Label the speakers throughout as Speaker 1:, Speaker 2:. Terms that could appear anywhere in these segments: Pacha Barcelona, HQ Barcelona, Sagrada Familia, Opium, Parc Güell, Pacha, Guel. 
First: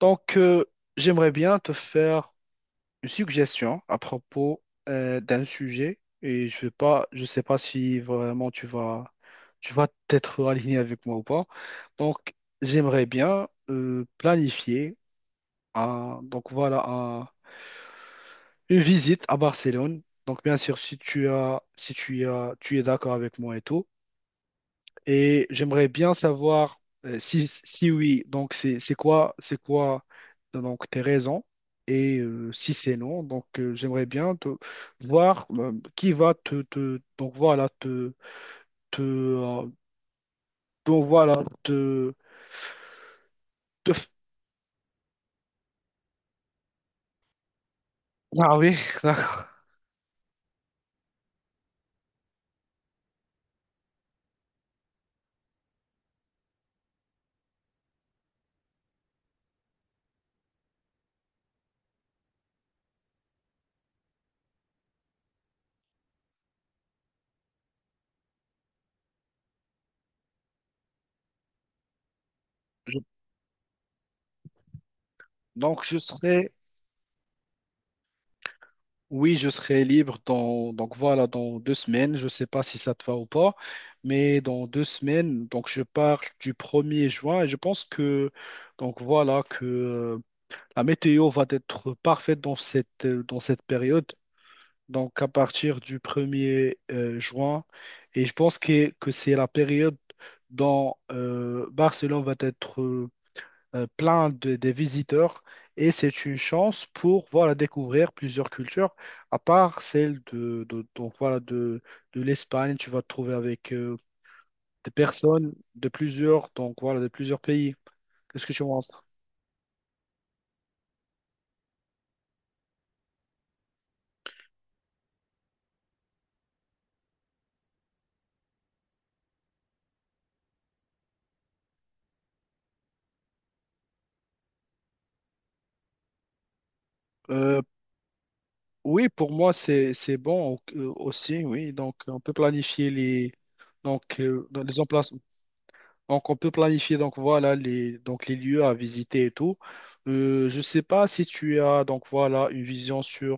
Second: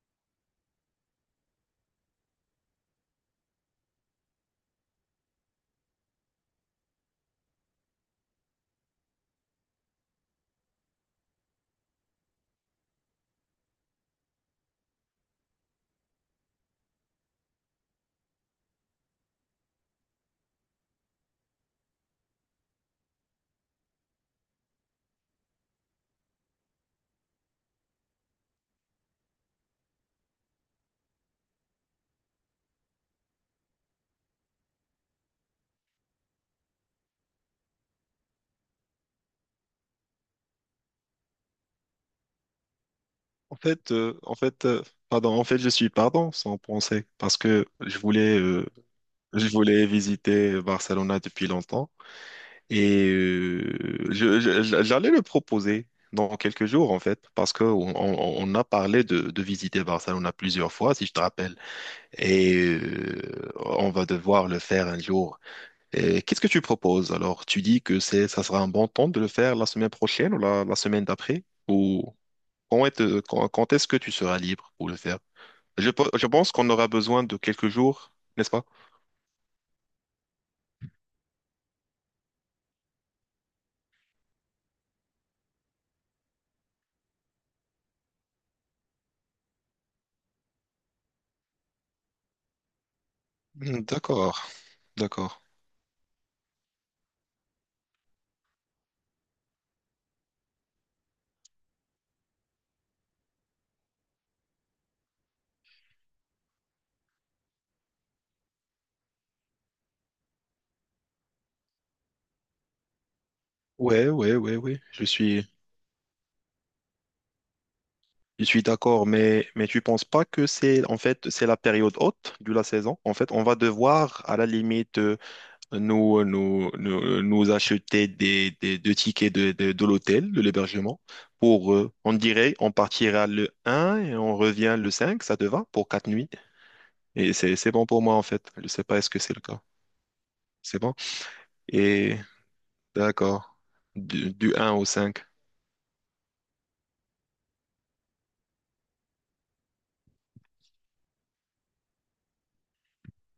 Speaker 1: Donc, euh, J'aimerais bien te faire une suggestion à propos d'un sujet et je sais pas si vraiment tu vas t'être aligné avec moi ou pas. Donc, j'aimerais bien planifier un, donc voilà, un- une visite à Barcelone. Donc, bien sûr, si tu as, tu es d'accord avec moi et tout. Et j'aimerais bien savoir si, si oui, donc c'est quoi donc tes raisons et si c'est non, donc j'aimerais bien te voir qui va donc voilà te donc voilà te,
Speaker 2: En fait,
Speaker 1: te f-
Speaker 2: euh, en fait, euh, pardon, en fait, je suis pardon sans penser parce que
Speaker 1: ah oui d'accord.
Speaker 2: je voulais visiter Barcelona depuis longtemps et j'allais le proposer dans quelques jours en fait parce que on a parlé de visiter Barcelona plusieurs fois si je te rappelle et euh, on va devoir le faire un jour. Et qu'est-ce que tu proposes alors? Tu dis que c'est, ça sera un bon temps de le faire la semaine prochaine ou la semaine d'après ou
Speaker 1: Je-
Speaker 2: quand est-ce que tu seras libre pour le faire?
Speaker 1: donc je
Speaker 2: Je
Speaker 1: serai
Speaker 2: pense qu'on aura besoin de quelques jours, n'est-ce pas?
Speaker 1: Oui, je serai libre dans, donc voilà, dans deux semaines. Je ne sais pas si ça te va ou pas, mais dans deux semaines, donc je pars du premier juin et je pense que donc voilà que la météo va être parfaite dans dans cette période.
Speaker 2: D'accord,
Speaker 1: Donc à
Speaker 2: d'accord.
Speaker 1: partir du premier juin, et je pense que c'est la période dont Barcelone va être plein de, des visiteurs et c'est une chance pour voilà, découvrir plusieurs cultures, à part celle donc, voilà, de l'Espagne. Tu vas te trouver avec
Speaker 2: Ouais, ouais, ouais, ouais.
Speaker 1: des personnes de plusieurs, donc, voilà, de plusieurs pays.
Speaker 2: Je
Speaker 1: Qu'est-ce que tu
Speaker 2: suis
Speaker 1: penses?
Speaker 2: d'accord, mais tu penses pas que c'est, en fait, c'est la période haute de la saison? En fait, on va devoir, à la limite, nous acheter des tickets de l'hôtel, de l'hébergement, pour, on dirait, on partira le un et on revient le 5, ça te va, pour quatre nuits. Et
Speaker 1: Euh,
Speaker 2: c'est bon pour moi, en fait. Je sais pas,
Speaker 1: oui,
Speaker 2: est-ce que
Speaker 1: pour
Speaker 2: c'est le
Speaker 1: moi,
Speaker 2: cas?
Speaker 1: c'est bon
Speaker 2: C'est bon.
Speaker 1: aussi, oui. Donc,
Speaker 2: Et
Speaker 1: on peut planifier les,
Speaker 2: d'accord.
Speaker 1: donc,
Speaker 2: Du
Speaker 1: dans
Speaker 2: 1
Speaker 1: les
Speaker 2: au
Speaker 1: emplacements.
Speaker 2: 5.
Speaker 1: Donc, on peut planifier donc voilà les donc les lieux à visiter et tout. Je sais pas si tu as donc voilà une vision sur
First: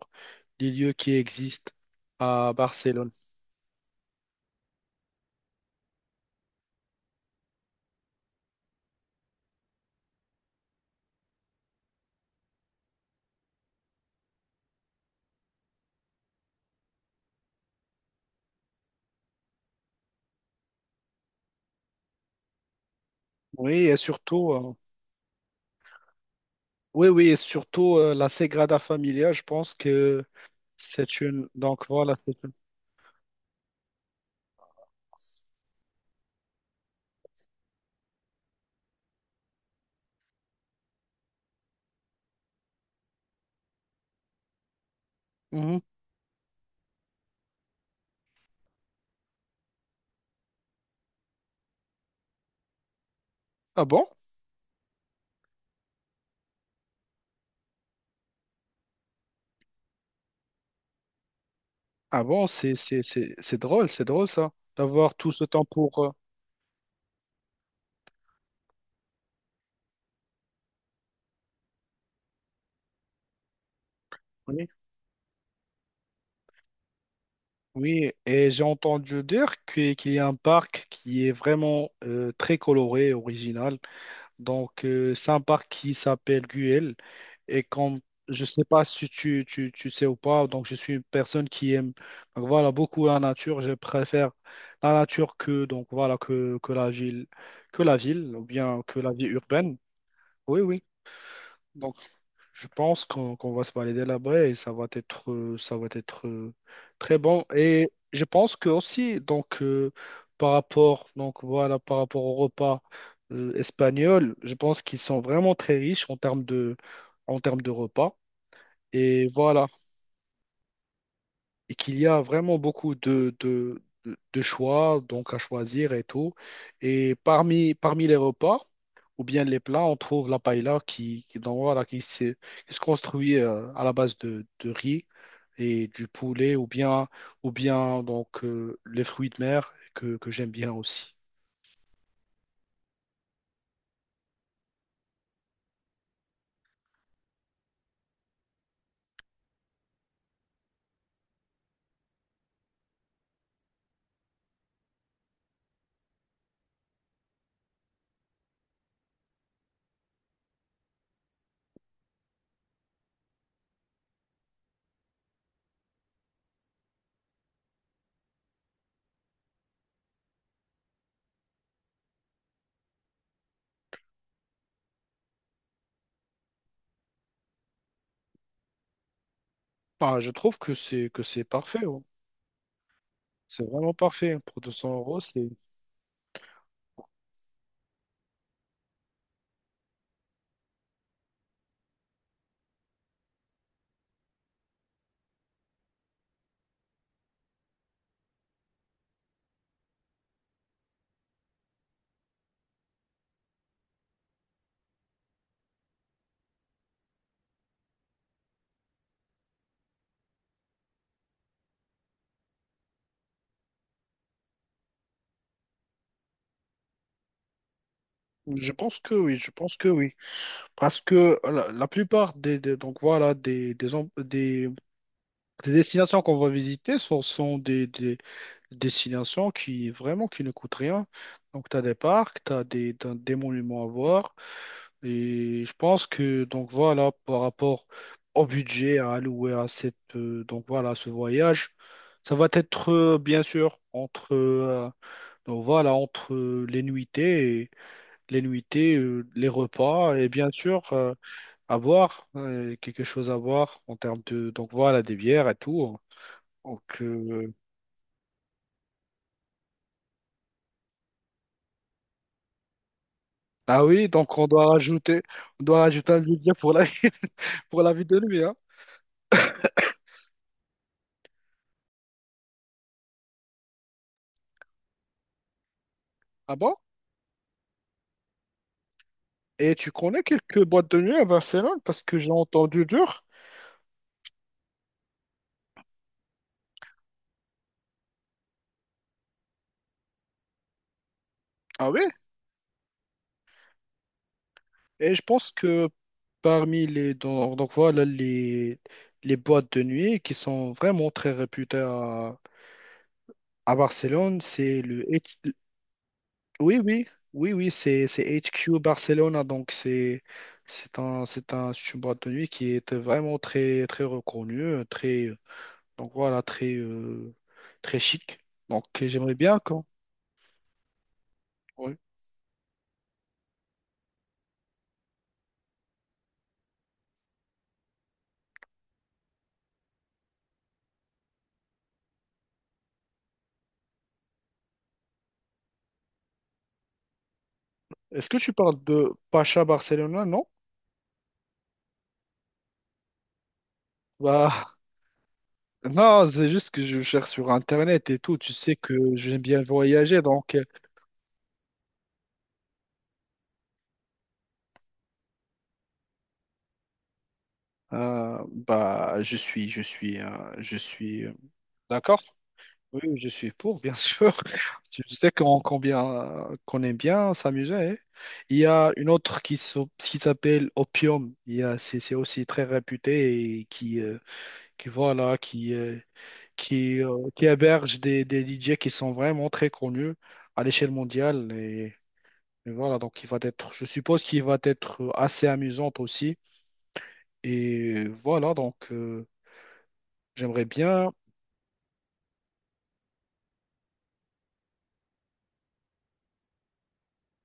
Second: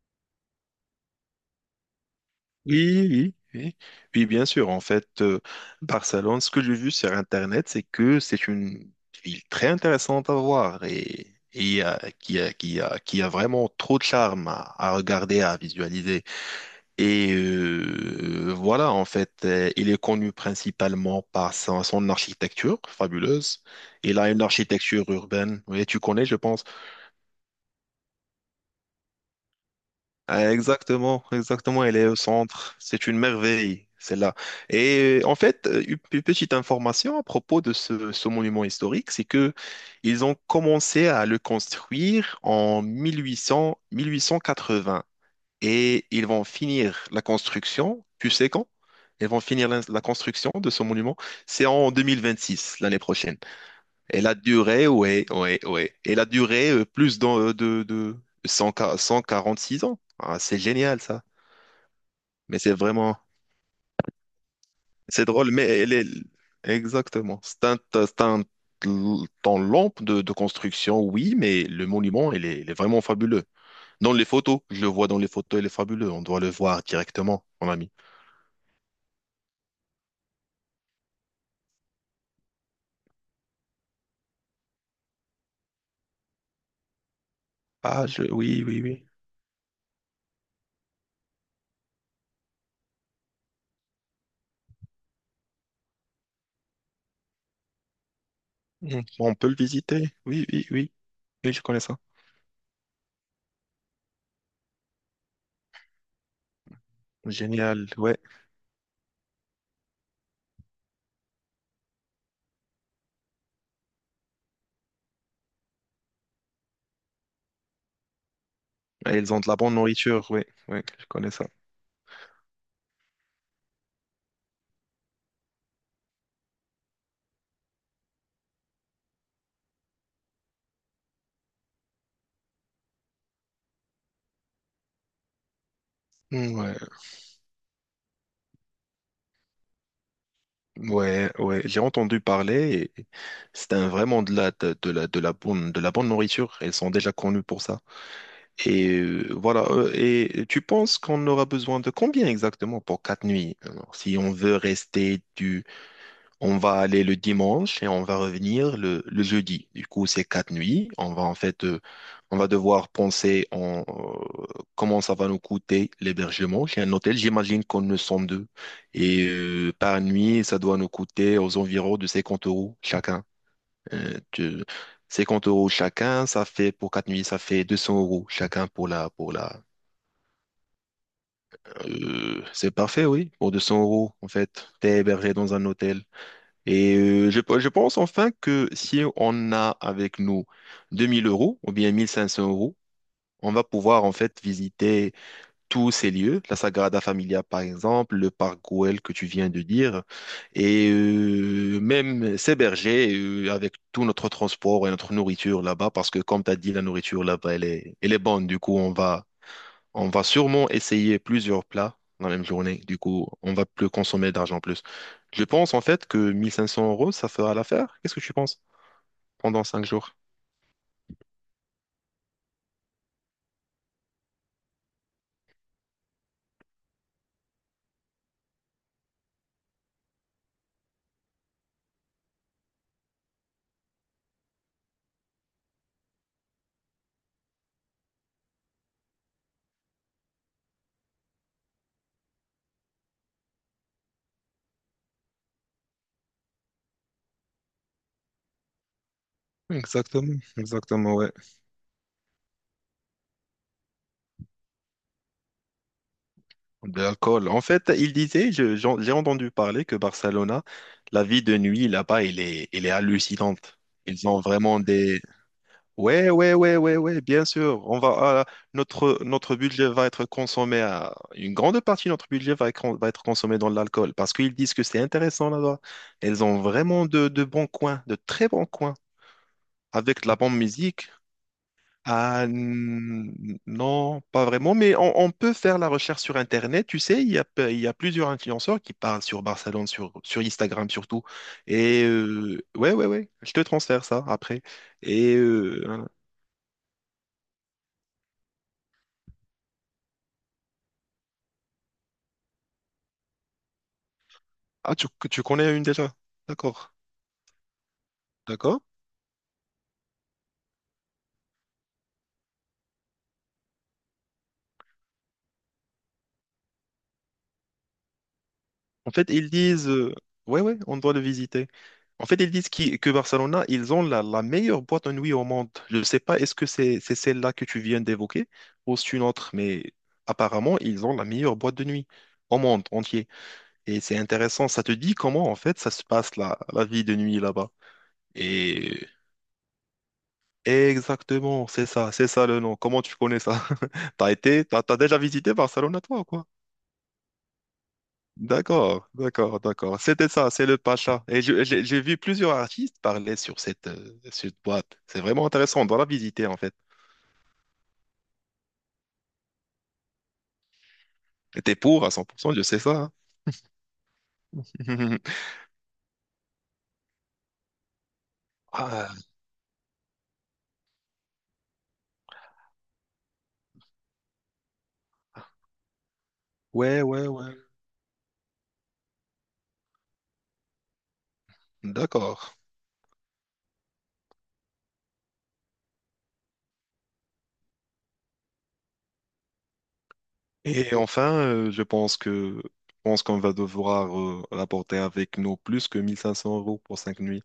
Speaker 1: les lieux qui existent à
Speaker 2: Oui,
Speaker 1: Barcelone.
Speaker 2: oui, oui. Oui, bien sûr. Barcelone, ce que j'ai vu sur Internet, c'est que c'est une ville très intéressante à voir qui a vraiment trop de charme à regarder, à visualiser. Il est connu principalement par son architecture fabuleuse.
Speaker 1: Oui, et
Speaker 2: Il a une
Speaker 1: surtout
Speaker 2: architecture urbaine. Oui, tu connais, je pense.
Speaker 1: oui oui et surtout la Sagrada Familia, je pense que
Speaker 2: Ah,
Speaker 1: c'est
Speaker 2: exactement,
Speaker 1: une
Speaker 2: exactement,
Speaker 1: donc
Speaker 2: elle est
Speaker 1: voilà.
Speaker 2: au
Speaker 1: C'est-
Speaker 2: centre. C'est une merveille, celle-là. Une petite information à propos de ce monument historique, c'est que ils ont commencé à le construire en 1800, 1880
Speaker 1: Mhm.
Speaker 2: et ils vont finir la construction, tu sais quand? Ils vont finir la construction de ce monument, c'est en 2026, l'année prochaine.
Speaker 1: Ah bon?
Speaker 2: Et la durée, ouais, ouais, ouais. Et la durée, plus dans, de 100 146 ans. Ah, c'est génial, ça.
Speaker 1: Ah bon,
Speaker 2: Mais c'est vraiment,
Speaker 1: c'est drôle ça d'avoir
Speaker 2: c'est
Speaker 1: tout ce
Speaker 2: drôle,
Speaker 1: temps
Speaker 2: mais elle
Speaker 1: pour
Speaker 2: est, exactement. C'est un temps long de construction, oui, mais le monument, il est vraiment fabuleux. Dans les photos,
Speaker 1: oui.
Speaker 2: je le vois dans les photos, il est fabuleux. On doit le voir directement, mon ami.
Speaker 1: Oui, et j'ai entendu dire qu'il y a un parc qui est vraiment très coloré, original. Donc, c'est un parc qui s'appelle Guel. Et comme
Speaker 2: Ah, je,
Speaker 1: je ne sais
Speaker 2: oui, oui,
Speaker 1: pas
Speaker 2: oui.
Speaker 1: si tu sais ou pas, donc je suis une personne qui aime donc voilà, beaucoup la nature. Je préfère la nature que, donc, voilà, que la ville ou bien que
Speaker 2: Mm.
Speaker 1: la vie
Speaker 2: On peut le
Speaker 1: urbaine.
Speaker 2: visiter. Oui,
Speaker 1: Oui,
Speaker 2: oui,
Speaker 1: oui.
Speaker 2: oui. Oui, je connais
Speaker 1: Donc.
Speaker 2: ça.
Speaker 1: Je pense qu'on va se valider là-bas et ça va être très bon.
Speaker 2: Génial,
Speaker 1: Et
Speaker 2: ouais.
Speaker 1: je pense que aussi, donc, par rapport, donc, voilà, par rapport au repas espagnol, je pense qu'ils sont vraiment très riches en termes de repas.
Speaker 2: Et
Speaker 1: Et
Speaker 2: ils ont de la
Speaker 1: voilà,
Speaker 2: bonne nourriture, oui, oui, je connais ça.
Speaker 1: et qu'il y a vraiment beaucoup de choix donc à choisir et tout. Et parmi les repas, ou bien les plats, on trouve la paella qui, donc, voilà, qui se construit à la base de riz et du poulet
Speaker 2: Ouais,
Speaker 1: ou bien donc, les fruits de mer que j'aime bien aussi.
Speaker 2: ouais, ouais. J'ai entendu parler et vraiment de la de la bonne nourriture. Elles sont déjà connues pour ça. Et voilà. Et tu penses qu'on aura besoin de combien exactement pour quatre nuits? Alors, si on veut rester on va aller le dimanche et on va revenir le jeudi. Du coup, c'est quatre nuits. On va devoir penser en, comment ça va nous coûter l'hébergement chez un hôtel. J'imagine qu'on ne sont deux. Et par nuit, ça doit nous coûter aux environs de 50 euros chacun. Euh, tu- 50 euros chacun, ça fait pour quatre nuits, ça fait 200 euros chacun pour pour la.
Speaker 1: Enfin, je trouve que c'est parfait. Ouais.
Speaker 2: C'est parfait, oui. Pour
Speaker 1: C'est
Speaker 2: 200
Speaker 1: vraiment
Speaker 2: euros, en
Speaker 1: parfait. Pour
Speaker 2: fait,
Speaker 1: deux 200
Speaker 2: t'es
Speaker 1: euros,
Speaker 2: hébergé
Speaker 1: c'est...
Speaker 2: dans un hôtel. Je pense enfin que si on a avec nous 2 000 euros ou bien 1 500 euros, on va pouvoir en fait visiter tous ces lieux, la Sagrada Familia par exemple, le parc Güell que tu viens de dire, et même s'héberger avec tout notre transport et notre nourriture là-bas, parce que comme tu as dit, la nourriture là-bas, elle est bonne, du coup on va sûrement essayer plusieurs plats dans la même journée. Du coup, on va plus consommer d'argent en plus. Je pense en fait que 1500 euros, ça fera l'affaire. Qu'est-ce que tu penses
Speaker 1: Je pense que oui, je
Speaker 2: pendant
Speaker 1: pense
Speaker 2: cinq
Speaker 1: que oui.
Speaker 2: jours?
Speaker 1: Parce que la plupart donc voilà, des destinations qu'on va visiter sont des, destination qui vraiment qui ne coûte rien. Donc tu as des parcs, t'as des monuments à voir et je pense que donc voilà par rapport au budget à allouer à cette donc voilà ce voyage, ça va être bien sûr entre donc voilà entre les les nuitées, les repas et
Speaker 2: Exactement,
Speaker 1: bien sûr
Speaker 2: exactement, ouais.
Speaker 1: à boire quelque chose à boire en termes de donc voilà des bières et tout. Donc
Speaker 2: De l'alcool. En fait, il disait, j'ai entendu parler que Barcelona, la vie de nuit là-bas, elle est hallucinante.
Speaker 1: ah oui,
Speaker 2: Ils ont vraiment des…
Speaker 1: on doit rajouter un
Speaker 2: Ouais,
Speaker 1: budget
Speaker 2: ouais,
Speaker 1: pour
Speaker 2: ouais,
Speaker 1: la,
Speaker 2: ouais, ouais, bien
Speaker 1: pour
Speaker 2: sûr.
Speaker 1: la vie de lui,
Speaker 2: Ah,
Speaker 1: hein.
Speaker 2: notre, notre budget va être consommé à… Une grande partie de notre budget va être consommé dans l'alcool parce qu'ils disent que c'est intéressant là-bas. Ils
Speaker 1: Ah
Speaker 2: ont
Speaker 1: bon?
Speaker 2: vraiment de bons coins, de très bons coins,
Speaker 1: Et tu connais
Speaker 2: avec de la bonne
Speaker 1: quelques boîtes de
Speaker 2: musique.
Speaker 1: nuit à Barcelone parce que j'ai entendu dur.
Speaker 2: Non, pas vraiment, mais on peut faire la recherche sur Internet. Tu sais, il y a plusieurs influenceurs qui parlent sur Barcelone, sur Instagram surtout.
Speaker 1: Ah oui?
Speaker 2: Et ouais, ouais, ouais, je te transfère ça après.
Speaker 1: Et je
Speaker 2: Et
Speaker 1: pense que
Speaker 2: euh,
Speaker 1: donc voilà les boîtes de nuit qui sont vraiment très réputées à Barcelone, c'est
Speaker 2: ah,
Speaker 1: le
Speaker 2: tu
Speaker 1: H-
Speaker 2: connais une déjà?
Speaker 1: oui
Speaker 2: D'accord,
Speaker 1: oui oui oui c'est HQ
Speaker 2: d'accord.
Speaker 1: Barcelona donc c'est une boîte de nuit qui est vraiment très reconnue, très donc voilà, très, très chic. Donc
Speaker 2: En fait,
Speaker 1: j'aimerais
Speaker 2: ils
Speaker 1: bien quand.
Speaker 2: disent, Ouais, ouais, on doit le visiter.
Speaker 1: Oui.
Speaker 2: En fait, ils disent que Barcelona, ils ont la meilleure boîte de nuit au monde. Je ne sais pas, est-ce que c'est celle-là que tu viens d'évoquer ou c'est une autre, mais apparemment, ils ont la meilleure boîte de nuit au monde entier. Et c'est intéressant, ça te dit comment, en fait, ça se passe, la vie de nuit là-bas.
Speaker 1: Est-ce que tu parles
Speaker 2: Et
Speaker 1: de Pacha Barcelona? Non?
Speaker 2: exactement, c'est ça le nom. Comment tu connais ça? T'as été,
Speaker 1: Bah,
Speaker 2: t'as déjà visité Barcelona, toi, ou
Speaker 1: non,
Speaker 2: quoi?
Speaker 1: c'est juste que je cherche sur Internet et tout. Tu sais que
Speaker 2: D'accord,
Speaker 1: j'aime
Speaker 2: d'accord,
Speaker 1: bien
Speaker 2: d'accord.
Speaker 1: voyager,
Speaker 2: C'était ça,
Speaker 1: donc
Speaker 2: c'est le Pacha. Et j'ai vu plusieurs artistes parler sur cette, cette boîte. C'est vraiment intéressant, on doit la visiter en fait.
Speaker 1: je suis, je suis, je suis
Speaker 2: Et t'es pour à
Speaker 1: d'accord.
Speaker 2: 100%, je sais ça,
Speaker 1: Oui,
Speaker 2: hein.
Speaker 1: oui, je suis pour, bien sûr. Tu sais qu'on combien, qu'on aime bien s'amuser. Hein. Il y a une
Speaker 2: Ah,
Speaker 1: autre qui s'appelle Opium. Il y a- c'est aussi très réputé et qui voilà,
Speaker 2: ouais, ouais,
Speaker 1: qui
Speaker 2: ouais.
Speaker 1: héberge des DJ qui sont vraiment très connus à l'échelle mondiale.
Speaker 2: D'accord.
Speaker 1: Et voilà, donc il va être, je suppose qu'il va être assez amusant aussi. Et voilà, donc j'aimerais
Speaker 2: Et
Speaker 1: bien.
Speaker 2: enfin, je pense qu'on va devoir rapporter avec nous plus que 1500 euros pour cinq nuits.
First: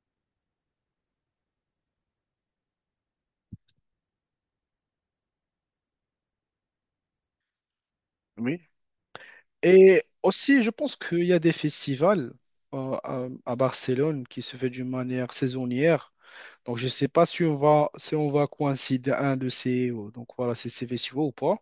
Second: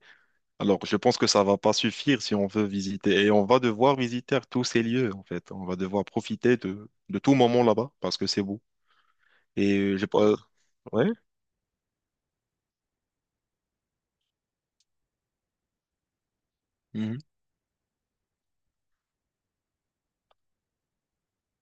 Speaker 2: Alors, je pense que ça va pas suffire si on veut visiter. Et on va devoir visiter tous ces lieux en fait. On va devoir profiter de tout moment là-bas parce que c'est beau.
Speaker 1: Oui. Et
Speaker 2: J'ai pas…
Speaker 1: aussi, je pense
Speaker 2: Ouais?
Speaker 1: qu'il y a des festivals à Barcelone qui se fait d'une manière saisonnière. Donc je ne sais
Speaker 2: Mhm.
Speaker 1: pas si on va, si on va coïncider un de donc voilà, ces ces festivals ou pas.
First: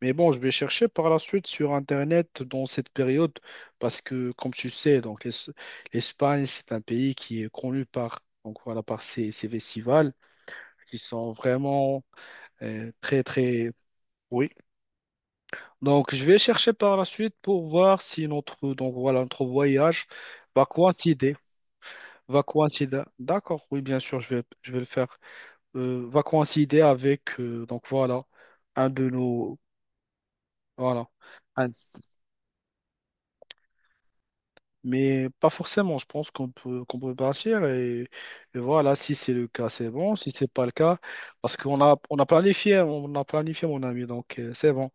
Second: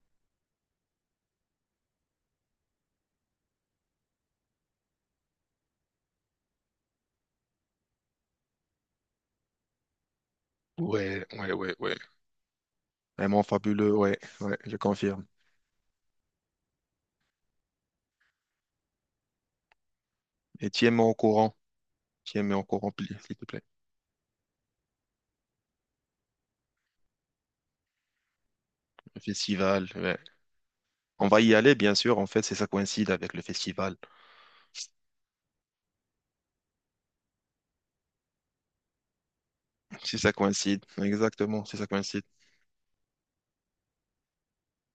Speaker 1: Mais bon, je vais chercher par la suite sur Internet dans cette période parce que, comme tu sais, donc l'Es- l'Espagne, c'est un pays qui est connu par, donc voilà, par ses, ses festivals qui
Speaker 2: Ouais,
Speaker 1: sont
Speaker 2: ouais, ouais, ouais.
Speaker 1: vraiment
Speaker 2: Vraiment
Speaker 1: très...
Speaker 2: fabuleux, ouais,
Speaker 1: Oui.
Speaker 2: ouais, je confirme.
Speaker 1: Donc, je vais chercher par la suite pour voir si notre, donc, voilà, notre voyage va
Speaker 2: Et
Speaker 1: coïncider. Va
Speaker 2: tiens-moi au courant,
Speaker 1: coïncider.
Speaker 2: s'il te plaît.
Speaker 1: D'accord, oui, bien sûr, je vais le faire. Va coïncider avec, donc voilà, un de
Speaker 2: Le
Speaker 1: nos...
Speaker 2: festival, ouais.
Speaker 1: Voilà.
Speaker 2: On va y aller, bien sûr, en fait, si ça coïncide avec le festival.
Speaker 1: Mais pas forcément, je pense qu'on peut partir et voilà, si c'est le cas, c'est bon,
Speaker 2: Si
Speaker 1: si
Speaker 2: ça
Speaker 1: c'est pas le
Speaker 2: coïncide,
Speaker 1: cas, parce
Speaker 2: exactement, si
Speaker 1: qu'on
Speaker 2: ça
Speaker 1: a,
Speaker 2: coïncide.
Speaker 1: on a planifié mon ami, donc c'est bon.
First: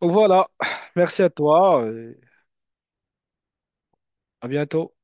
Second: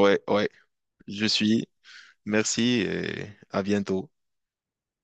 Speaker 1: Donc voilà,
Speaker 2: ouais,
Speaker 1: merci
Speaker 2: je
Speaker 1: à
Speaker 2: suis.
Speaker 1: toi,
Speaker 2: Merci et à bientôt.
Speaker 1: à bientôt.